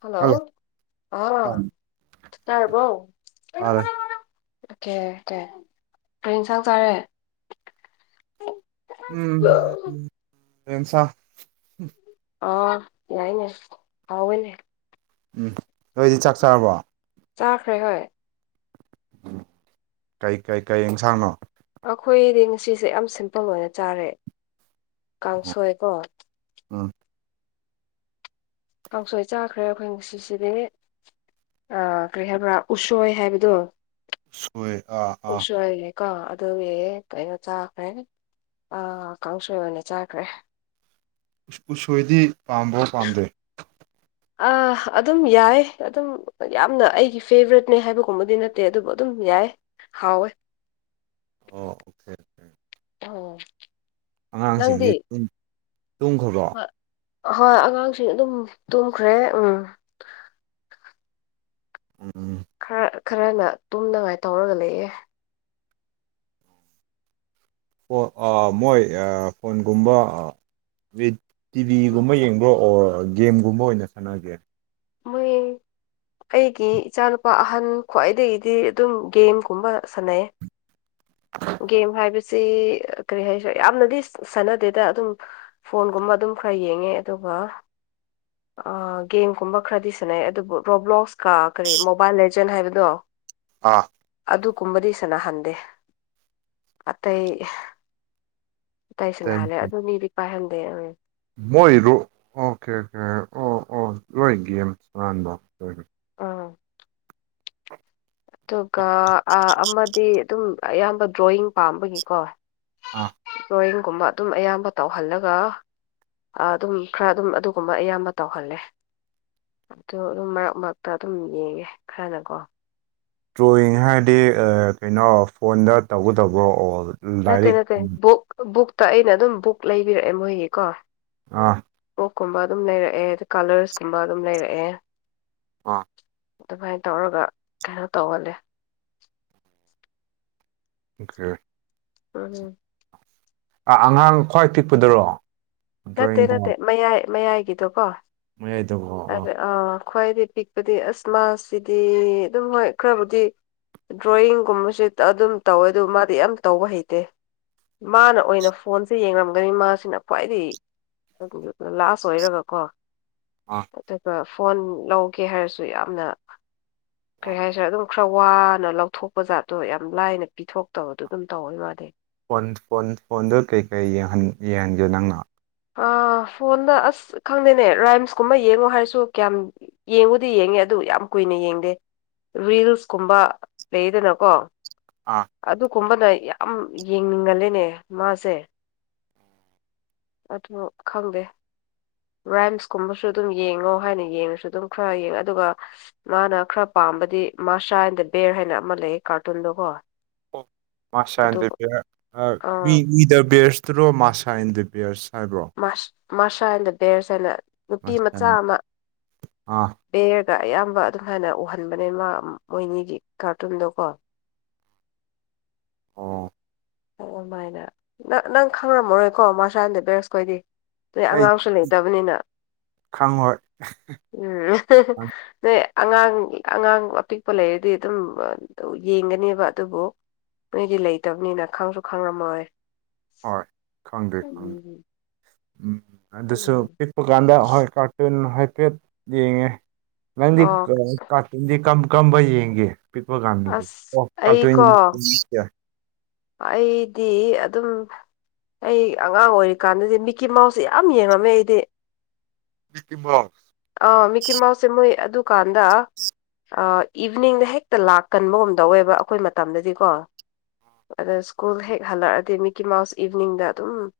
Hello [unintelligible] ꯇꯔꯔꯕꯣ [unintelligible] okay ꯇꯥꯔꯦ okay ꯀꯔꯤ ꯌꯦꯟꯁꯥꯡ ꯆꯥꯔꯦ ꯎꯝ [unintelligible] ꯑꯣ ꯌꯥꯏꯅꯦ ꯍꯥꯎꯋꯦꯅꯦ ꯎꯝ ꯅꯣꯏꯗꯤ ꯆꯥꯛ ꯆꯥꯔꯕꯣ ꯆꯥꯈ꯭ꯔꯦ ꯍꯣꯏ ꯎ ꯀꯩ ꯀꯩ ꯀꯩ ꯑꯦꯟꯁꯥꯡꯅꯣ ꯑꯩꯈꯣꯏꯗꯤ ꯉꯁꯤꯁꯦ ꯌꯥꯝ ꯁꯤꯝꯄꯜ ꯑꯣꯏꯅ ꯆꯥꯔꯦ ꯀꯥꯡꯁꯣꯏꯀꯣ ꯎꯝ ꯀꯥꯡꯁꯣꯏ ꯆꯥꯈ꯭ꯔꯦ ꯑꯩꯈꯣꯏ ꯉꯁꯤꯁꯤꯗꯤ ꯑ ꯀꯔꯤ ꯍꯥꯏꯕ꯭ꯔꯥ ꯎꯁꯣꯏ ꯍꯥꯏꯕꯗꯣ ꯎꯁꯣꯏ ꯑꯥ ꯑꯥ ꯎꯁꯣꯏ ꯀꯥ ꯑꯗꯨꯒꯤ ꯀꯩꯅꯣ ꯆꯥꯈ꯭ꯔꯦ ꯑ ꯀꯥꯡꯁꯣꯏ ꯑꯣꯏꯅ ꯆꯥꯈ꯭ꯔꯦ ꯎꯁꯣꯏꯗꯤ ꯄꯥꯝꯕꯣꯛ ꯄꯥꯝꯗꯦ ꯑꯥ ꯑꯗꯨꯝ ꯌꯥꯏ ꯑꯗꯨꯝ ꯌꯥꯝꯅ ꯑꯩꯒꯤ ꯐꯦꯕꯔꯦꯠꯅꯦ ꯍꯥꯏꯕꯒꯨꯝꯕꯗꯤ ꯅꯠꯇꯦ ꯑꯗꯨꯕꯨ ꯑꯗꯨꯝ ꯌꯥꯏ ꯍꯥꯎꯋꯦ ꯑꯣ [unintelligible] ꯑꯣ ꯅꯪꯗꯤ ꯑꯉꯥꯡꯁꯤꯡꯗꯤ ꯇꯨꯡꯈꯕꯣ ꯍꯣꯏ ꯍꯣꯏ ꯑꯉꯥꯡꯁꯤꯡ ꯑꯗꯨꯝ ꯇꯨꯝꯈ꯭ꯔꯦ ꯎꯝ ꯎꯝ ꯈꯔ ꯈꯔꯅ ꯇꯨꯝꯅꯉꯥꯏ ꯇꯧꯔꯒ ꯂꯩꯌꯦ ꯍꯣ ꯑꯥ.. ꯃꯣꯏ ꯐꯣꯟꯒꯨꯝꯕ ꯇꯤꯚꯤꯒꯨꯝꯕ ꯌꯦꯡꯕ꯭ꯔꯣ ꯑꯣꯔ ꯒꯦꯝꯒꯨꯝꯕ ꯑꯣꯏꯅ ꯁꯥꯟꯅꯒꯦ [unintelligible] ꯑꯩꯒꯤ ꯏꯆꯥꯅꯨꯄꯥ ꯑꯍꯟ ꯈ꯭ꯋꯥꯏꯗꯒꯤꯗꯤ ꯑꯗꯨꯝ ꯒꯦꯝꯒꯨꯝꯕ ꯁꯥꯟꯅꯩꯌꯦ ꯒꯦꯝ ꯍꯥꯏꯕꯁꯤ ꯀꯔꯤ ꯍꯥꯏꯁꯤꯔꯥ ꯌꯥꯝꯅꯗꯤ ꯁꯥꯟꯅꯗꯦꯗ ꯑꯗꯨꯝ ꯐꯣꯟꯒꯨꯝꯕ ꯑꯗꯨꯝ ꯈꯔ ꯌꯦꯡꯉꯦ ꯑꯗꯨꯒ ꯑꯥ ꯒꯦꯝꯒꯨꯝꯕ ꯈꯔꯗꯤ ꯁꯥꯟꯅꯩ ꯑꯗꯨꯕꯨ ꯔꯣꯕ꯭ꯔꯣꯛꯀ ꯀꯔꯤ ꯃꯣꯕꯥꯏꯜ ꯂꯦꯖꯦꯟ ꯍꯥꯏꯕꯗꯣ ꯑꯥ ꯑꯗꯨꯒꯨꯝꯕꯗꯤ ꯁꯥꯟꯅꯍꯟꯗꯦ ꯑꯇꯩ ꯑꯇꯩ ꯁꯅꯥꯍꯜꯂꯦ ꯑꯗꯨ ꯃꯤꯗꯤ ꯄꯥꯏꯍꯟꯗꯦꯝ ꯃꯣꯏꯔꯣ ꯑꯣꯀꯦ ꯑꯣꯀꯦ ꯑꯣ ꯑꯣ [unintelligible] ꯑ ꯑꯇꯨꯒ ꯑꯥ ꯑꯃꯗꯤ ꯑꯗꯨꯝ ꯑꯌꯥꯝꯕ ꯗ꯭ꯔꯣꯌꯤꯡ ꯄꯥꯝꯕꯒꯤꯀꯣ ꯑꯥ ꯗ꯭ꯔꯣꯌꯤꯡꯒꯨꯝꯕ ꯑꯗꯨꯝ ꯑꯌꯥꯝꯕ ꯇꯧꯍꯜꯂꯒ ꯑꯥꯗꯨꯝ ꯈꯔ ꯑꯗꯨꯝ ꯑꯗꯨꯒꯨꯝꯕ ꯑꯌꯥꯝꯕ ꯇꯧꯍꯜꯂꯦ ꯑꯗꯨ ꯑꯗꯨꯝ ꯃꯔꯛ ꯃꯔꯛꯇ ꯑꯗꯨꯝ ꯌꯦꯡꯉꯦ ꯈꯔꯅꯀꯣ ꯗ꯭ꯔꯣꯌꯤꯡ ꯍꯥꯏꯔꯗꯤ ꯑ ꯀꯩꯅꯣ ꯐꯣꯟꯗ ꯇꯧꯒꯗꯧꯕ꯭ꯔꯣ ꯑꯣꯜ ꯅꯠꯇꯦ ꯅꯠꯇꯦ ꯕꯨꯛ ꯕꯨꯛꯇ ꯑꯩꯅ ꯑꯗꯨꯝ ꯕꯨꯛ ꯂꯩꯕꯤꯔꯛꯑꯦ ꯃꯣꯏꯒꯤꯀꯣ ꯑꯥ ꯑꯣꯛꯀꯨꯝꯕ ꯑꯗꯨꯝ ꯂꯩꯔꯛꯑꯦ ꯑꯗ ꯀꯂ꯭ꯔꯁꯀꯨꯝꯕ ꯑꯗꯨꯝ ꯂꯩꯔꯛꯑꯦ ꯑꯥ ꯑꯗꯨꯃꯥꯏ ꯇꯧꯔꯒ ꯀꯩꯅꯣ ꯇꯧꯍꯜꯂꯦ ꯑꯣꯀꯦ ꯃꯥꯅꯤ ꯑ ꯑꯉꯥꯡ ꯈ꯭ꯋꯥꯏ ꯄꯤꯛꯄꯗꯔꯣ ꯅꯠꯇꯦ ꯗ꯭ꯔꯣꯌꯤꯡ ꯄꯥ ꯅꯠꯇꯦ ꯃꯌꯥꯏ ꯃꯌꯥꯏꯒꯤꯗꯨꯀꯣ ꯃꯌꯥꯏꯗꯕꯣ ꯑꯣ ꯑꯗ ꯑꯥ ꯈ꯭ꯋꯥꯏꯗꯩ ꯄꯤꯛ ꯄꯗꯤ ꯑꯁ ꯃꯥꯁꯤꯗꯤ ꯑꯗꯨꯝ ꯍꯣꯏ ꯈꯔꯕꯨꯗꯤ ꯗ꯭ꯔꯣꯌꯤꯡꯒꯨꯝꯕꯁꯨ ꯇꯥ ꯑꯗꯨꯝ ꯇꯧꯋꯦ ꯑꯗꯨ ꯃꯥꯗꯤ ꯌꯥꯝ ꯇꯧꯕ ꯍꯩꯇꯦ ꯃꯥꯅ ꯑꯣꯏꯅ ꯐꯣꯟꯁꯦ ꯌꯦꯡꯔꯝꯒꯅꯤ ꯃꯥꯁꯤꯅ ꯈ꯭ꯋꯥꯏꯗꯒꯤ ꯑꯗꯨꯒ ꯂꯥꯁ ꯑꯣꯏꯔꯒꯀꯣ ꯑꯥ ꯑꯗꯨꯒ ꯐꯣꯟ ꯂꯧꯒꯦ ꯍꯥꯏꯔꯁꯨ ꯌꯥꯝꯅ ꯀꯔꯤ ꯍꯥꯏꯁꯤꯔꯥ ꯑꯗꯨꯝ ꯈꯔ ꯋꯥꯅ ꯂꯧꯊꯣꯛꯄ ꯖꯥꯠꯇꯣ ꯌꯥꯝ ꯂꯥꯏꯅ ꯄꯤꯊꯣꯛꯇꯕꯗꯨ ꯑꯗꯨꯝ ꯇꯧꯋꯦ ꯃꯥꯗꯤ ꯐꯣꯟ ꯐꯣꯟ ꯐꯣꯟꯗꯨ ꯀꯩꯀꯩ ꯌꯦꯡꯍꯟ ꯌꯦꯡꯍꯟꯒꯦ ꯅꯪꯅ ꯑꯥ ꯐꯣꯟꯗ ꯑꯁ ꯈꯪꯗꯦꯅꯦ ꯔꯥꯏꯝꯁꯀꯨꯝꯕ ꯌꯦꯡꯉꯣ ꯍꯥꯏꯔꯁꯨ ꯀꯌꯥꯝ ꯌꯦꯡꯕꯨꯗꯤ ꯌꯦꯡꯉꯦ ꯑꯗꯨ ꯌꯥꯝ ꯀꯨꯏꯅ ꯌꯦꯡꯗꯦ ꯔꯤꯜꯁ ꯀꯨꯝꯕ ꯂꯩꯌꯦꯗꯅꯀꯣ ꯑꯥ ꯑꯗꯨꯀꯨꯝꯕꯅ ꯌꯥꯝ ꯌꯦꯡꯅꯤꯡꯒꯜꯂꯦꯅꯦ ꯃꯥꯁꯦ ꯑꯗꯨ ꯈꯪꯗꯦ ꯔꯥꯏꯝꯁ ꯀꯨꯝꯕꯁꯨ ꯑꯗꯨꯝ ꯌꯦꯡꯉꯣ ꯍꯥꯏꯅ ꯌꯦꯡꯔꯁꯨ ꯑꯗꯨꯝ ꯈꯔ ꯌꯦꯡꯉ ꯑꯗꯨꯒ ꯃꯥꯅ ꯈꯔ ꯄꯥꯝꯕꯗꯤ ꯃꯥꯁꯥ ꯑꯦꯟ ꯗ ꯕꯦꯌ꯭ꯔ ꯍꯥꯏꯅ ꯑꯃ ꯂꯩꯌꯦ ꯀꯥꯔꯇꯨꯟꯗꯣꯀꯣ ꯑꯣ ꯃꯥꯁꯥ ꯑꯦꯟ ꯑꯗꯨ ꯗ ꯕꯤꯌ꯭ꯔ ꯑꯥ ꯋꯤ ꯃꯤ ꯗ ꯕꯤꯌ꯭ꯔꯁ ꯇ꯭ꯔꯣ ꯃꯥꯁꯥ ꯑꯦꯟ ꯗ ꯕꯤꯌ꯭ꯔꯁ ꯍꯥꯏꯕ꯭ꯔꯣ ꯃꯥꯁ ꯃꯥꯁꯥ ꯑꯦꯟ ꯗ ꯕꯦꯌ꯭ꯔꯁ ꯍꯥꯏꯅ ꯅꯨꯄꯤ ꯃꯥꯁꯇꯔ ꯃꯆꯥ ꯑꯦꯟ ꯑꯃ ꯑꯥ ꯕꯦꯌ꯭ꯔꯒ ꯑꯌꯥꯝꯕ ꯑꯗꯨꯍꯥꯏꯅ ꯎꯍꯟꯕꯅꯦ ꯃꯥ ꯃꯣꯏꯅꯤꯒꯤ ꯀꯥꯔꯇꯨꯟꯗꯣꯀꯣ ꯑꯣ ꯑꯣ ꯑꯣꯃꯥꯏꯅ ꯅꯪ ꯅꯪ ꯈꯪꯔꯝꯃꯔꯣꯏꯀꯣ ꯃꯥꯁꯥ ꯑꯦꯟ ꯗ ꯕꯤꯌ꯭ꯔꯁꯈꯣꯏꯗꯤ ꯅꯣꯏ ꯑꯩ ꯑꯉꯥꯡꯁꯨ ꯂꯩꯇꯕꯅꯤꯅ ꯈꯪꯉꯣꯏ ꯎꯝ [unintelligible] ꯅꯣꯏ ꯑꯉꯥꯡꯒꯤ ꯑꯉꯥꯡ ꯑꯄꯤꯛꯄ ꯂꯩꯔꯗꯤ ꯑꯗꯨꯝ ꯑꯗꯨ ꯌꯦꯡꯒꯅꯦꯕ ꯑꯗꯨꯕꯨ ꯅꯣꯏꯗꯤ ꯂꯩꯇꯕꯅꯤꯅ ꯈꯪꯁꯨ ꯈꯪꯔꯝꯃꯔꯣꯏ ꯍꯣꯏ ꯈꯪꯗ꯭ꯔꯦ ꯈꯪꯗꯦ ꯎꯝ ꯑꯗꯨꯁꯨ ꯎꯝ ꯑꯗꯨꯀꯥꯟꯗ ꯍꯣꯏ ꯀꯥꯔꯇꯨꯟ ꯍꯥꯏꯐꯦꯠ ꯌꯦꯡꯉꯦ ꯅꯪꯗꯤ ꯑꯣ ꯀꯔꯥꯏ ꯀꯥꯔꯇꯨꯟꯗꯤ ꯀꯝ ꯀꯔꯝꯕ ꯌꯦꯡꯒꯦ ꯄꯤꯛꯄ ꯀꯥꯟꯗꯗꯤ ꯑꯁ ꯑꯣ ꯀꯥꯔꯇꯨꯟ ꯑꯩꯀꯣ [unintelligible] ꯑꯩꯗꯤ ꯑꯗꯨꯝ ꯑꯩ ꯑꯉꯥꯡ ꯑꯣꯏꯔꯤ ꯀꯥꯟꯗꯗꯤ ꯃꯤꯛꯀꯤ ꯃꯥꯎꯁꯁꯦ ꯌꯥꯝ ꯌꯦꯡꯔꯝꯃꯦ ꯑꯩꯗꯤ ꯃꯤꯀꯤ ꯃꯥꯎꯁ ꯑꯥ ꯃꯤꯀꯤ ꯃꯥꯎꯁ ꯁꯦ ꯃꯣꯏ ꯑꯗꯨꯀꯥꯟꯗ ꯑꯥ ꯏꯚꯤꯅꯤꯡꯗ ꯍꯦꯛꯇ ꯂꯥꯛꯀꯟꯕꯒꯨꯝ ꯇꯧꯋꯦꯕ ꯑꯈꯣꯏ ꯃꯇꯝꯗꯗꯤꯀꯣ ꯑꯗꯨ ꯁ꯭ꯀꯨꯜ ꯍꯦꯛ ꯍꯜꯂꯛꯑꯥꯗꯤ ꯃꯤꯀꯤ ꯃꯥꯎꯁ ꯏꯚꯤꯅꯤꯡꯗ ꯑꯗꯨꯝ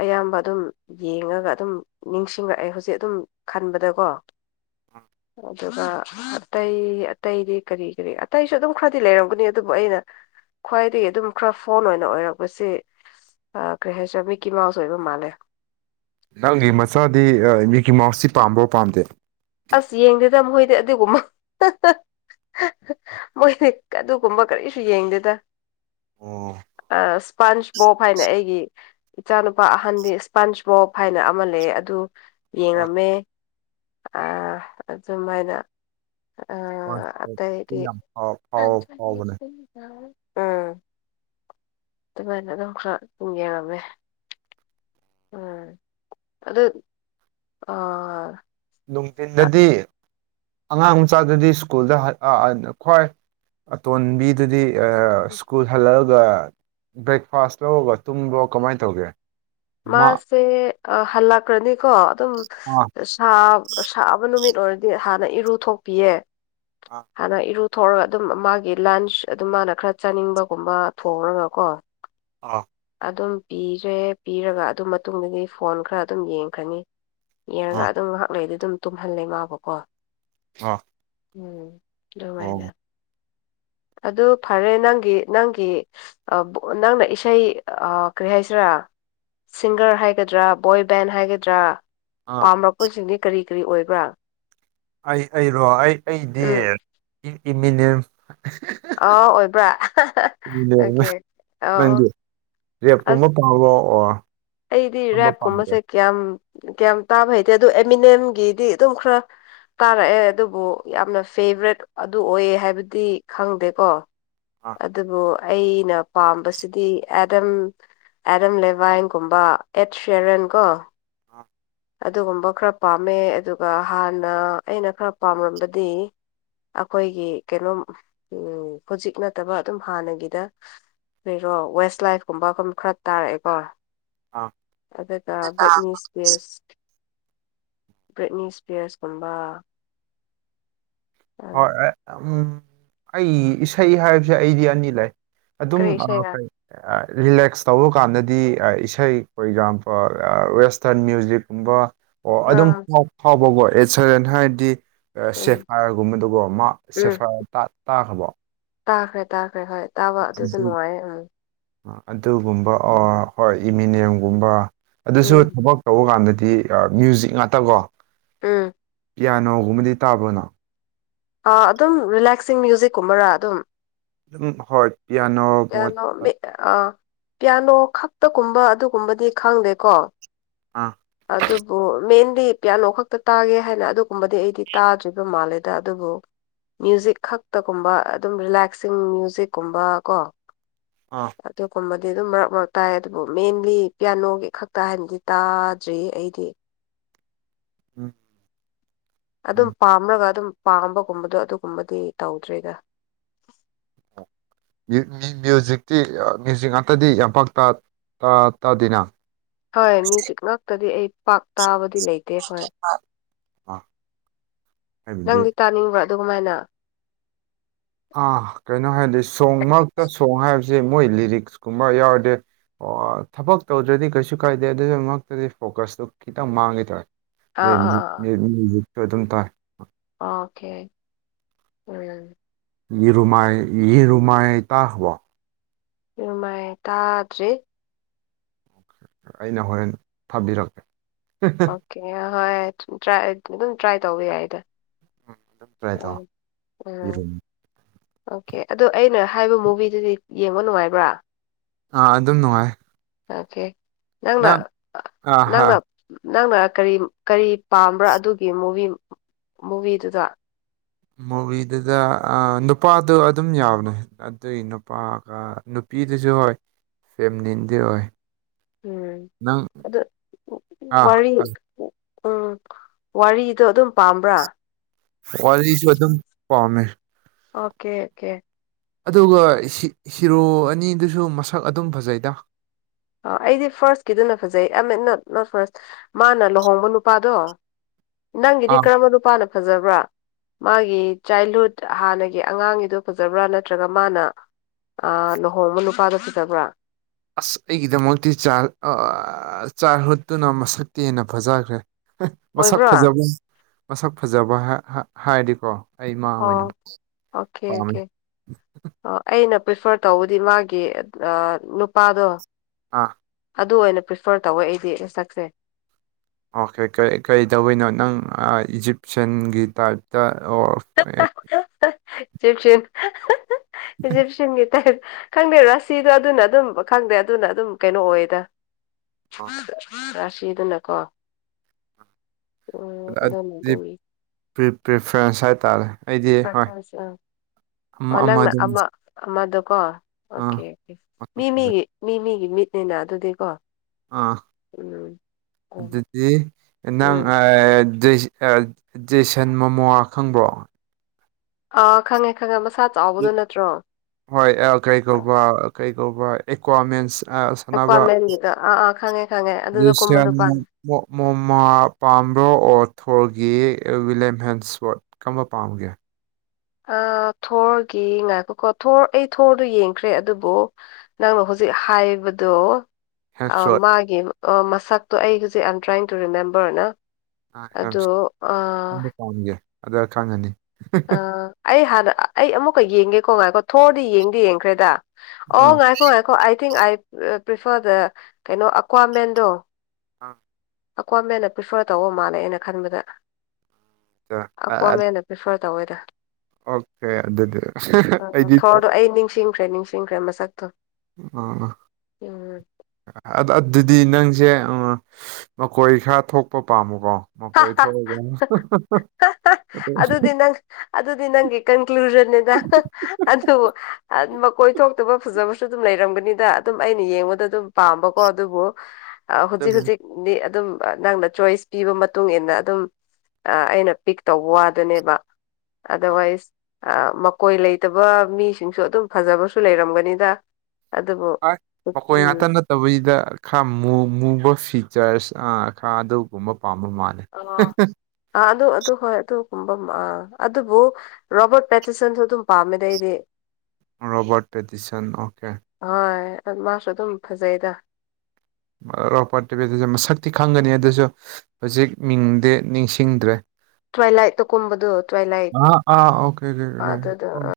ꯑꯌꯥꯝꯕ ꯑꯗꯨꯝ ꯌꯦꯡꯉꯒ ꯑꯗꯨꯝ ꯅꯤꯡꯁꯤꯡꯔꯛꯑꯦ ꯍꯧꯖꯤꯛ ꯑꯗꯨꯝ ꯈꯟꯕ ꯗꯀꯣ [unintelligible] ꯑꯗꯨꯒ [unintelligible] ꯑꯇꯩ ꯑꯇꯩꯗꯤ ꯀꯔꯤ ꯀꯔꯤ ꯑꯇꯩꯁꯨ ꯑꯗꯨꯝ ꯈꯔꯗꯤ ꯂꯩꯔꯝꯒꯅꯤ ꯑꯗꯨꯕꯨ ꯑꯩꯅ ꯈ꯭ꯋꯥꯏꯗꯒꯤ ꯑꯗꯨꯝ ꯈ꯭ꯔ ꯐꯣꯟ ꯑꯣꯏꯅ ꯑꯣꯏꯔꯛꯄꯁꯤ ꯑꯥ ꯀꯔꯤ ꯍꯥꯏꯁꯤꯔꯥ ꯃꯤꯀꯤ ꯃꯥꯎꯁ ꯑꯣꯏꯕ ꯃꯥꯜꯂꯦ ꯅꯪꯒꯤ ꯃꯆꯥꯗꯤ ꯑꯥ ꯃꯤꯀꯤ ꯃꯥꯎꯁꯁꯤ ꯄꯥꯝꯕ꯭ꯔꯣ ꯄꯥꯝꯗꯦ ꯑꯁ ꯌꯦꯡꯗꯦꯗ ꯃꯣꯏꯗꯤ ꯑꯗꯨꯒꯨꯝꯕ [unintelligible] [unintelligible] ꯃꯣꯏꯗꯤ ꯑꯗꯨꯒꯨꯝꯕ ꯀꯔꯤꯁꯨ ꯌꯦꯡꯗꯦꯗꯥ ꯑꯣ ꯑꯥ ꯁ꯭ꯄꯟꯁ ꯕꯣꯞ ꯍꯥꯏꯅ ꯑꯩꯒꯤ ꯏꯆꯥꯅꯨꯄꯥ ꯑꯍꯟꯗꯤ ꯁ꯭ꯄꯟꯁ ꯕꯣꯞ ꯍꯥꯏꯅ ꯑꯃ ꯂꯩꯌꯦ ꯑꯗꯨ ꯄꯥꯝ- ꯌꯦꯡꯔꯝꯃꯦ꯫ ꯑꯥ ꯑꯗꯨꯃꯥꯏꯅ ꯑꯥ ꯄꯥꯝꯗꯦ. ꯑꯇꯩꯗꯤ ꯌꯥꯝ ꯐꯥꯎ [unintelligible] ꯐꯥꯎ ꯎꯝ ꯐꯥꯎꯕꯅꯦ ꯑꯗꯨꯃꯥꯏꯅ ꯑꯗꯨꯝ ꯈꯔ ꯗꯨꯝ ꯌꯦꯡꯔꯝꯃꯦ ꯎꯝ ꯑꯗꯨꯠ ꯑꯣ ꯅꯨꯡꯊꯤꯟꯗꯗꯤ ꯑꯉꯥꯡ ꯃꯆꯥꯗꯨꯗꯤ ꯁ꯭ꯀꯨꯜꯗ [unintelligible] ꯈ꯭ꯋꯥꯏ ꯑꯇꯣꯟꯕꯤꯗꯨꯗꯤ ꯑꯥ ꯁ꯭ꯀꯨꯜ ꯍꯜꯂꯛꯑꯒ ꯕ꯭ꯔꯦꯛꯐꯥꯁ ꯂꯧꯔꯒ ꯇꯨꯝꯕ꯭ꯔꯣ ꯀꯃꯥꯏꯅ ꯇꯧꯒꯦ? ꯃꯥ ꯃꯥꯁꯦ ꯍꯜꯂꯛꯈ꯭ꯔꯅꯤꯀꯣ ꯑꯗꯨꯝ ꯑꯥ ꯁꯥ ꯁꯥꯕ ꯅꯨꯃꯤꯠ ꯑꯣꯏꯔꯗꯤ ꯍꯥꯟꯅ ꯏꯔꯨ ꯊꯣꯛꯄꯤꯌꯦ ꯑꯥ ꯍꯥꯟꯅ ꯏꯔꯨ ꯊꯑꯒ ꯑꯗꯨꯝ ꯃꯥꯒꯤ ꯂꯟꯁ ꯑꯗꯨꯝ ꯃꯥꯅ ꯈꯔ ꯆꯥꯅꯤꯡꯕꯒꯨꯝꯕ ꯊꯣꯡꯔꯒ ꯀꯣ ꯑꯥ ꯑꯗꯨꯝ ꯄꯤꯔꯦ ꯄꯤꯔꯒ ꯑꯗꯨ ꯃꯇꯨꯡꯗꯗꯤ ꯐꯣꯟ ꯈꯔ ꯑꯗꯨꯝ ꯌꯦꯡꯈꯅꯤ ꯌꯦꯔꯒ ꯑꯥ ꯑꯗꯨꯝ ꯉꯥꯏꯍꯥꯛ ꯂꯩꯗꯤ ꯑꯗꯨꯝ ꯇꯨꯝꯍꯜꯂꯦ ꯃꯥꯕꯨꯀꯣ ꯑꯥ ꯎꯝ ꯑꯗꯨꯃꯥꯏꯅꯥ ꯑꯣ ꯑꯗꯨ ꯐꯔꯦ ꯅꯪꯒꯤ ꯅꯪꯒꯤ ꯅꯪꯅ ꯏꯁꯩ ꯀꯔꯤ ꯍꯥꯏꯁꯤꯔꯥ ꯁꯤꯡꯒꯔ ꯍꯥꯏꯒꯗ꯭ꯔꯥ ꯕꯣꯏ ꯕꯦꯟ ꯍꯥꯏꯒꯗ꯭ꯔꯥ ꯑꯥ ꯄꯥꯝꯔꯛꯄꯁꯤꯡꯗꯤ ꯀꯔꯤ ꯀꯔꯤ ꯑꯣꯏꯕ꯭ꯔꯥ? ꯑꯩ ꯑꯩꯔꯣ? ꯑꯩ ꯑꯩꯗꯤ ꯎꯝ ꯏꯃꯤꯅꯦꯝꯁ ꯑꯥꯎ ꯑꯣꯏꯕ꯭ꯔꯥ ꯑꯣꯀꯦ ꯑꯥꯎ ꯔꯦꯞ ꯀꯨꯝꯕ ꯄꯥꯕꯑꯣ ꯑꯩꯗꯤ ꯔꯦꯞꯀꯨꯝꯕꯁꯦ ꯀꯌꯥꯝ ꯀꯌꯥꯝ ꯇꯥꯕ ꯍꯩꯇꯦ ꯑꯗꯨ ꯑꯦꯃꯤꯅꯝꯒꯤꯗꯤ ꯑꯗꯨꯝ ꯈꯔ ꯇꯥꯔꯛꯑꯦ ꯑꯗꯨꯕꯨ ꯌꯥꯝꯅ ꯐꯦꯚꯔꯦꯠ ꯑꯗꯨ ꯑꯣꯏꯌꯦ ꯍꯥꯏꯕꯗꯤ ꯈꯪꯗꯦꯀꯣ ꯑꯥ ꯑꯗꯨꯕꯨ ꯑꯩꯅ ꯄꯥꯝꯕꯁꯤꯗꯤ ꯑꯦꯗꯝ ꯑꯦꯗꯝ ꯂꯦꯕꯥꯏꯟ ꯀꯨꯝꯕ ꯑꯦꯗ ꯁꯦꯔꯦꯟ ꯀꯣ ꯑ ꯑꯗꯨꯒꯨꯝꯕ ꯈꯔ ꯄꯥꯝꯃꯦ ꯑꯗꯨꯒ ꯍꯥꯟꯅ ꯑꯩꯅ ꯈꯔ ꯄꯥꯝꯔꯝꯕꯗꯤ ꯑꯩꯈꯣꯏꯒꯤ ꯀꯩꯅꯣꯝ ꯍꯧꯖꯤꯛ ꯅꯠꯇꯕ ꯑꯗꯨꯝ ꯍꯥꯟꯅꯒꯤꯗ ꯀꯔꯤꯔꯣ ꯋꯦꯁ ꯂꯥꯏꯐ ꯀꯨꯝꯕ ꯈꯔ ꯇꯥꯔꯛꯑꯦꯀꯣ ꯑꯥ ꯑꯗꯨꯒ ꯕ꯭ꯔꯦꯠꯅꯤꯁ ꯢꯁꯀꯤꯟ [unintelligible] ꯏꯁꯄꯤꯌꯁꯀꯨꯝꯕ ꯍꯣꯏ ꯑꯩꯒꯤ ꯏꯁꯩ ꯍꯥꯏꯕꯁꯦ ꯑꯩꯗꯤ ꯑꯅꯤ ꯂꯩ ꯑꯗꯨꯝ ꯀꯔꯤ ꯏꯁꯩꯔ ꯀꯩ ꯔꯤꯂꯦꯛꯁ ꯇꯧꯕ ꯀꯥꯟꯗꯗꯤ ꯏꯁꯩ ꯐꯣꯔ ꯑꯦꯛꯖꯥꯝꯄꯜ ꯋꯦꯁꯇꯔꯟ ꯃ꯭ꯌꯨꯖꯤꯛ ꯀꯨꯝꯕ ꯑꯣ ꯑꯗꯨꯝ ꯑꯥ ꯐꯥꯎꯕꯀꯣ ꯑꯦ ꯁꯔꯦꯟ ꯍꯥꯏꯔꯗꯤ ꯎꯝ ꯁꯦꯐꯥꯏ ꯒꯨꯝꯕꯗꯨꯒꯣ ꯃꯥ ꯎꯝ ꯁꯦꯐꯥꯏ ꯇꯥꯈ꯭ꯔꯕꯣ ꯇꯥꯈ꯭ꯔꯦ ꯇꯥꯈ꯭ꯔꯦ ꯍꯣꯏ ꯇꯥꯕ ꯑꯗꯨꯁꯨ ꯑꯗꯨ ꯅꯨꯡꯉꯥꯏꯌꯦ ꯎꯝ ꯑꯗꯨꯒꯨꯝꯕ ꯍꯣꯏ ꯏꯃꯤꯅꯤꯌꯝꯒꯨꯝꯕ ꯑꯗꯨꯁꯨ ꯎꯝ ꯊꯕꯛ ꯇꯧꯕ ꯀꯥꯟꯗꯗꯤ ꯃ꯭ꯌꯨꯖꯤꯛ ꯉꯥꯛꯇꯀꯣ ꯎꯝ ꯄꯤꯌꯥꯅꯣꯒꯨꯝꯕꯗꯤ ꯇꯥꯕ꯭ꯔꯣ ꯅꯪ ꯑꯗꯨꯝ ꯔꯤꯂꯦꯛꯁꯤꯡ ꯃ꯭ꯌꯨꯖꯤꯛꯀꯨꯝꯕꯔꯥ ꯑꯗꯨꯝ ꯎꯝ ꯍꯣꯏ ꯄꯤꯌꯥꯅꯣ ꯃꯣꯠ ꯄꯤꯌꯥꯅꯣ ꯃꯤ ꯑꯥ ꯄꯤꯌꯥꯅꯣ ꯈꯛꯇꯒꯨꯝꯕ ꯑꯗꯨꯒꯨꯝꯕꯗꯤ ꯈꯪꯗꯦꯀꯣ ꯑꯥ ꯑꯗꯨꯕꯨ ꯃꯦꯟꯗꯤ ꯄꯤꯌꯥꯅꯣ ꯈꯛꯇ ꯇꯥꯒꯦ ꯍꯥꯏꯅ ꯑꯗꯨ ꯀꯨꯝꯕꯗꯤ ꯑꯩꯗꯤ ꯇꯥꯗ꯭ꯔꯤꯕ ꯃꯥꯜꯂꯦ ꯑꯗ ꯑꯗꯨꯕꯨ ꯃ꯭ꯌꯨꯖꯤꯛ ꯈꯛꯇꯒꯨꯝꯕ ꯑꯗꯨꯝ ꯔꯤꯂꯦꯛꯁꯤꯡ ꯃ꯭ꯌꯨꯖꯤꯛꯀꯨꯝꯕ ꯀꯣ ꯑꯥ ꯍꯥꯛꯇꯦꯛꯀꯨꯝꯕꯗꯤ ꯑꯗꯨꯝ ꯃꯔꯛ ꯃꯔꯛ ꯇꯥꯏ ꯑꯗꯨꯕꯨ ꯃꯦꯟꯂꯤ ꯄꯤꯌꯥꯅꯣꯒꯤ ꯈꯛꯇ ꯍꯥꯏꯅꯗꯤ ꯇꯥꯗ꯭ꯔꯤ ꯑꯩꯗꯤ ꯎꯝ ꯑꯗꯨꯝ ꯎꯝ ꯄꯥꯝꯂꯒ ꯑꯗꯨꯝ ꯄꯥꯝꯕꯒꯨꯝꯕꯗꯣ ꯑꯗꯨꯒꯨꯝꯕꯗꯤ ꯇꯧꯗ꯭ꯔꯤꯗ ꯃ꯭ꯌꯨꯖꯤꯛꯇꯤ ꯃ꯭ꯌꯨꯖꯤꯛ ꯉꯥꯛꯇꯗꯤ ꯌꯥꯝꯄꯥꯛ ꯇꯥ ꯇꯥ ꯇꯥꯗꯦꯅ ꯍꯣꯏ ꯃ꯭ꯌꯨꯖꯤꯛ ꯉꯥꯛꯇꯗꯤ ꯑꯩ ꯄꯥꯛ ꯇꯥꯕꯗꯤ ꯂꯩꯇꯦ ꯍꯣꯏ ꯑ [unintelligible] ꯅꯪꯗꯤ ꯇꯥꯅꯤꯡꯕ꯭ꯔꯥ ꯑꯗꯨꯃꯥꯏꯅ ꯑꯥ ꯀꯩꯅꯣ ꯍꯥꯏꯔꯗꯤ ꯁꯣꯡ ꯃꯔꯛꯇ ꯁꯣꯡ ꯍꯥꯏꯕꯁꯤ ꯃꯣꯏ ꯂꯤꯔꯤꯛꯁ ꯀꯨꯝꯕ ꯌꯥꯎꯔꯗꯤ ꯑꯣ ꯊꯕꯛ ꯇꯧꯗ꯭ꯔꯗꯤ ꯀꯩꯁꯨ ꯀꯥꯏꯗꯦ ꯑꯗꯨꯒꯤꯃꯛꯇꯗꯤ ꯐꯣꯀꯁꯇꯨ ꯈꯤꯇꯪ ꯃꯥꯡꯒꯦ ꯇꯧꯔꯦ ꯑꯥ ꯑꯥ ꯑꯥ ꯑꯩꯛꯁꯨ [unintelligible] ꯑꯗꯨꯝ ꯇꯥꯏ ꯑꯣꯀꯦ ꯎꯝ ꯌꯦꯔꯨꯃꯥꯏ ꯏꯔꯨꯃꯥꯏ ꯇꯥꯒ꯭ꯔꯥꯕꯣ [unintelligible] ꯇꯥꯗ꯭ꯔꯤ ꯑꯩꯅ ꯍꯣꯔꯦꯟ ꯊꯝꯕꯤꯔꯛꯀꯦ ꯑꯣꯀꯦ ꯍꯣꯏ ꯑꯗꯨꯝ ꯇ꯭ꯔꯥꯏ ꯇꯧꯕ ꯌꯥꯏꯗ ꯇ꯭ꯔꯥꯏ ꯇꯧ ꯎꯝ ꯎꯝ ꯌꯦꯔꯨꯝ ꯑꯣꯀꯦ ꯑꯗꯣ ꯑꯩꯅ ꯍꯥꯏꯕ ꯃꯨꯚꯤꯗꯨꯗꯤ ꯌꯦꯡꯕ ꯅꯨꯡꯉꯥꯏꯕ꯭ꯔꯥ ꯑꯥ ꯑꯗꯨꯝ ꯅꯨꯡꯉꯥꯏ ꯑꯣꯀꯦ ꯅꯪꯅ ꯅꯪ ꯑꯥ ꯍꯥ ꯅꯪꯅ ꯅꯪꯅ ꯀꯔꯤ ꯀꯔꯤ ꯄꯥꯝꯕ꯭ꯔꯥ ꯑꯗꯨꯒꯤ ꯃꯨꯚꯤ ꯃꯨꯚꯤꯗꯨꯗ ꯃꯨꯚꯤꯗꯨꯗ ꯅꯨꯄꯥꯗꯨ ꯑꯗꯨꯝ ꯌꯥꯕꯅꯦ ꯑꯗꯨꯒꯤ ꯅꯨꯄꯥꯒ ꯅꯨꯄꯤꯗꯨꯁꯨ ꯍꯣꯏ ꯐꯦꯂꯤꯟꯗꯤ ꯑꯣꯏ ꯎꯝ ꯅꯪ ꯑꯗꯨ ꯑꯥ ꯋꯥꯔꯤ ꯎꯝ ꯋꯥꯔꯤꯗꯣ ꯑꯗꯨꯝ ꯄꯥꯝꯕ꯭ꯔꯥ ꯋꯥꯔꯤꯁꯨ ꯑꯗꯨꯝ ꯄꯥꯝꯃꯦ ꯑꯣꯀꯦ ꯎꯀꯦ ꯑꯗꯨꯒ ꯍꯤ ꯍꯤꯔꯣ ꯑꯅꯤꯗꯨꯁꯨ ꯃꯁꯛ ꯑꯗꯨꯝ ꯐꯖꯩꯗ ꯑ ꯑꯩꯗꯤ ꯐꯥꯔꯁꯀꯤꯗꯨꯅ ꯐꯖꯩ ꯑꯥꯏꯃꯤꯟ ꯅꯣꯠ ꯅꯣꯠ ꯐꯥꯔꯁ ꯃꯥꯅ ꯂꯨꯍꯣꯡꯕ ꯅꯨꯄꯥꯗꯣ ꯅꯪꯒꯤꯗꯤ ꯑꯥ ꯀꯔꯝꯕ ꯅꯨꯄꯥꯅ ꯐꯖꯕ꯭ꯔꯥ ꯃꯥꯒꯤ ꯆꯥꯏꯜꯋꯨꯗ ꯍꯥꯟꯅꯒꯤ ꯑꯉꯥꯡꯒꯤꯗꯣ ꯐꯖꯕ꯭ꯔꯥ ꯅꯠꯇ꯭ꯔꯒ ꯃꯥꯅ ꯑꯥ ꯂꯨꯍꯣꯡꯕ ꯂꯨꯄꯥꯗꯣ ꯐꯖꯕꯔ꯭ ꯑꯁ ꯑꯩꯒꯤꯗꯃꯛꯇꯤ ꯆꯥꯏꯜ ꯑꯥ ꯆꯥꯏꯜꯍꯨꯠꯇꯨꯅ ꯃꯁꯛꯇꯤ ꯍꯦꯟꯅ ꯐꯖꯈ꯭ꯔꯦ ꯃꯁꯛ ꯑꯣꯏꯕ꯭ꯔꯥ ꯐꯖꯕ ꯃꯁꯛ ꯐꯖꯕ ꯍꯥ ꯍꯥ ꯍꯥꯏꯔꯗꯤꯀꯣ ꯑꯩꯃꯥ ꯑꯣ ꯑꯣꯏꯅ ꯑꯣꯀꯦ ꯄꯥꯝꯃꯦ ꯑꯣꯀꯦ ꯑꯣ ꯑꯩꯅ ꯄ꯭ꯔꯤꯐꯔ ꯇꯧꯕꯗꯤ ꯃꯥꯒꯤ ꯑꯥ ꯅꯨꯄꯥꯗꯣ ꯑꯥ ꯑꯗꯨ ꯑꯣꯏꯅ ꯄ꯭ꯔꯤꯐꯔ ꯇꯧꯋꯦ ꯑꯩꯗꯤ ꯃꯁꯛꯁꯦ ꯑꯣꯈꯦ ꯀꯩ ꯀꯩ ꯗꯧꯕꯩꯅꯣ ꯅꯪ ꯑ ꯏꯖꯤꯞꯁꯤꯌꯟꯒꯤ ꯇꯥꯏꯞꯇ ꯑꯣ ꯖꯤꯞꯁꯤꯌꯟ ꯏꯖꯤꯞꯁꯤꯌꯟꯒꯤ ꯇꯥꯏꯞ ꯈꯪꯗꯦ ꯔꯥꯁꯤꯗꯣ ꯑꯗꯨꯅ ꯑꯗꯨꯝ ꯈꯪꯗꯦ ꯑꯗꯨꯅ ꯑꯗꯨꯝ ꯀꯩꯅꯣ ꯑꯣꯏꯌꯦꯗ ꯑꯥ ꯔꯥꯁꯤꯗꯨꯅꯀꯣ ꯎꯝ ꯑꯗ ꯑꯗꯨꯅ ꯗꯤ ꯑꯗꯨꯝ ꯄꯔ꯭ꯤ ꯄ꯭ꯔꯤꯐꯔꯦꯟꯁ ꯍꯥꯏꯇꯥꯔꯦ ꯑꯩꯗꯤ ꯍꯣꯏ ꯄ꯭ꯔꯐꯔꯦꯟꯁ ꯑꯥ ꯑꯃ ꯑꯣ ꯅꯪꯅ ꯑꯃꯗꯨꯝ ꯑꯃ ꯑꯃꯗꯣꯀꯣ ꯑꯣꯀꯦ ꯑꯣꯀꯦ ꯃꯤ ꯃꯁꯛ ꯐꯖꯩ ꯃꯤꯒꯤ ꯃꯤ ꯃꯤꯒꯤ ꯃꯤꯠꯅꯤꯅ ꯑꯗꯨꯗꯤꯀꯣ ꯑ ꯎꯝ ꯑꯗꯨꯗꯤ ꯑ ꯅꯪ ꯎꯝ ꯑꯥꯏꯗꯤ ꯑꯦ ꯖꯦꯁꯟ ꯃꯣꯃꯣ ꯈꯪꯕ꯭ꯔꯣ ꯑꯥ ꯈꯪꯉꯦ ꯈꯪꯉꯦ ꯃꯁꯥ ꯆꯥꯎꯕꯗꯣ ꯅꯠꯇ꯭ꯔꯣ ꯍꯣꯏ ꯑꯦꯜ ꯀꯔꯤ ꯀꯧꯕꯔ꯭ ꯀꯔꯤ ꯀꯧꯕꯔ꯭ ꯑꯦꯀ꯭ꯋꯥꯃꯦꯟꯁ ꯑꯥ ꯁꯟꯅꯕ ꯑꯦꯀ꯭ꯋꯥꯃꯦꯟꯒꯤꯗ ꯑꯥ ꯑꯥ ꯈꯪꯉꯦ ꯈꯪꯉꯦ ꯑꯗꯨꯗ ꯀꯨꯝꯕ ꯖꯁꯌ꯭ꯥꯟ ꯃꯣ ꯅꯨꯄꯥꯗꯣ ꯃꯣ ꯃꯣꯃꯥ ꯄꯥꯝꯕ꯭ꯔꯣ ꯑꯣꯊꯣꯔꯒꯤ ꯋꯤꯂꯤꯌꯝ ꯍꯦꯟꯁꯋꯥꯔꯠ ꯀꯝꯕ ꯄꯥꯝꯒꯦ ꯑ ꯊꯣꯔꯒꯤ ꯉꯥꯏꯈꯣꯀꯣ ꯊꯣꯔ ꯑꯩ ꯊꯣꯔꯗꯣ ꯌꯦꯡꯈ꯭ꯔꯦ ꯑꯗꯨꯕꯨ ꯅꯪꯅ ꯍꯧꯖꯤꯛ ꯍꯥꯏꯕꯗꯣ ꯑꯥ ꯍꯦꯝꯁꯋꯠ ꯃꯥꯒꯤ ꯑꯣ ꯃꯁꯛꯇꯣ ꯑꯩ ꯍꯨꯖꯤꯛ ꯑꯥꯏꯌꯦꯝ ꯇ꯭ꯔꯥꯏꯟ ꯇꯨ ꯔꯤꯃꯦꯝꯕꯔ ꯅ ꯑꯗꯣ [unintelligible] ꯑꯥ ꯑꯗꯨ ꯈꯪꯉꯅꯤ ꯑꯥ ꯑꯩ ꯍꯥꯟꯅ ꯑꯩ ꯑꯃꯨꯛꯀ ꯌꯦꯡꯒꯦꯀꯣ ꯉꯥꯏꯈꯣ ꯊꯣꯔꯗꯤ ꯌꯦꯡꯗꯤ ꯌꯦꯡꯈ꯭ꯔꯦꯗ ꯑꯣ ꯑꯥ ꯉꯥꯏꯈꯣ ꯉꯥꯏꯈꯣ ꯑꯥꯏ ꯊꯤꯡꯛ ꯑꯥꯏ ꯄ꯭ꯔꯤꯐꯔ ꯗ ꯀꯩꯅꯣ ꯑꯀ꯭ꯋꯥꯃꯦꯟꯗꯣ ꯑ ꯑꯀꯋ꯭ꯥꯃꯦꯟꯅ ꯄꯔ꯭ꯤꯐꯔ ꯇꯧꯕ ꯃꯥꯜꯂꯦ ꯑꯩꯅ ꯈꯟꯕꯗ ꯑꯥ ꯑꯀꯋ꯭ꯥꯃꯦꯟꯅ ꯄ꯭ꯔꯤꯐꯔ ꯇꯧꯋꯦꯗ ꯑꯣꯈꯦ ꯑꯗꯨꯗꯤ ꯎꯝ ꯑꯩꯗꯤ ꯊꯣꯔꯗꯣ ꯑꯩ ꯅꯤꯡꯁꯤꯡ ꯈꯔ꯭ꯦ ꯅꯤꯡꯁꯤꯡꯈꯔ꯭ꯦ ꯃꯁꯛꯇꯣ ꯑ ꯑ ꯎꯝ ꯑꯗ ꯑꯗꯨꯗꯤ ꯅꯪꯁꯦ ꯑꯥ ꯃꯀꯣꯏ ꯈꯔ ꯊꯣꯛꯄ ꯄꯥꯝꯕꯀꯣ ꯃꯀꯣꯏ ꯊꯣꯛꯔ ꯑꯗꯨꯗꯤ [unintelligible] ꯅꯪ ꯑꯗꯨꯗꯤ ꯅꯪꯒꯤ ꯀꯟꯀ꯭ꯂꯨꯖꯟꯅꯦꯗ ꯑꯗꯨꯕꯨ ꯃꯀꯣꯏ ꯊꯣꯛ ꯇꯕ ꯐꯖꯕꯁꯨ ꯑꯗꯨꯝ ꯂꯩꯔꯝꯒꯅꯤꯗ ꯑꯗꯨꯝ ꯑꯩꯅ ꯌꯦꯡꯕꯗ ꯑꯗꯨꯝ ꯄꯥꯝꯕꯀꯣ ꯑꯗꯨꯕꯨ ꯑ ꯍꯨꯖꯤꯛ ꯑꯗꯨꯒ, ꯍꯨꯖꯤꯛꯗꯤ ꯑꯗꯨꯝ ꯅꯪꯅ ꯆꯣꯏꯁ ꯄꯤꯕ ꯃ ꯃꯇꯨꯡ ꯏꯟꯅ ꯑꯗꯨꯝ ꯑꯥ ꯑꯩꯅ ꯄꯤꯛ ꯇꯧꯕ ꯋꯥꯗꯨꯅꯦꯕ ꯑꯗ꯭ꯔꯋꯥꯏꯁ ꯑ ꯃꯀꯣꯏ ꯂꯩꯇꯕ ꯃꯤꯁꯤꯡꯁꯨ ꯑꯗꯨꯝ ꯐꯖꯕꯁꯨ ꯂꯩꯔꯝꯒꯅꯤꯗ ꯑꯗꯨꯕꯨ ꯄꯛꯎꯝ ꯇꯕꯨꯏꯗ ꯈꯔ ꯃꯨ ꯃꯨꯕ ꯐꯤꯆ꯭ꯔꯁ ꯑꯥ ꯈꯔ ꯑꯗꯨꯒꯨꯝꯕ ꯄꯥꯝꯕ ꯃꯥꯜ ꯑꯣ ꯑꯥ ꯑꯗꯨ ꯑꯗꯨ ꯍꯣꯏ ꯑꯗꯨꯒꯨꯝꯕ ꯃꯥ ꯑꯗꯨꯕꯨ ꯔꯣꯕꯣꯠ ꯄꯦꯇꯤꯁꯟꯁꯨ ꯑꯗꯨꯝ ꯄꯥꯝꯃꯦꯗ ꯑꯩꯗꯤ ꯔꯣꯕ‍꯭ꯥꯔꯠ ꯄꯦꯇꯤꯁꯟ ꯑꯣꯀꯦ ꯍꯣꯏ ꯑꯗ ꯃꯥꯁꯨ ꯑꯗꯨꯝ ꯐꯖꯩꯗ ꯔꯣꯛꯄꯥ꯭ꯔꯠ ꯇꯤꯕꯦꯗꯤꯖꯝ ꯃꯁꯛꯇꯤ ꯈꯪꯒꯅꯤ ꯑꯗꯨꯖꯨ ꯍꯧꯖꯤꯛ ꯃꯤꯡꯗꯤ ꯅꯤꯡꯁꯤꯡꯗ꯭ꯔꯦ ꯇ꯭ꯋꯥꯏꯂꯥꯏꯠꯇ ꯀꯨꯝꯕꯗꯣ ꯇ꯭ꯋꯥꯏꯂꯥꯏꯠ ꯑꯍꯥ ꯑꯥ ꯑꯣꯀꯦ [unintelligible] ꯑꯗꯨꯗꯣ ꯑ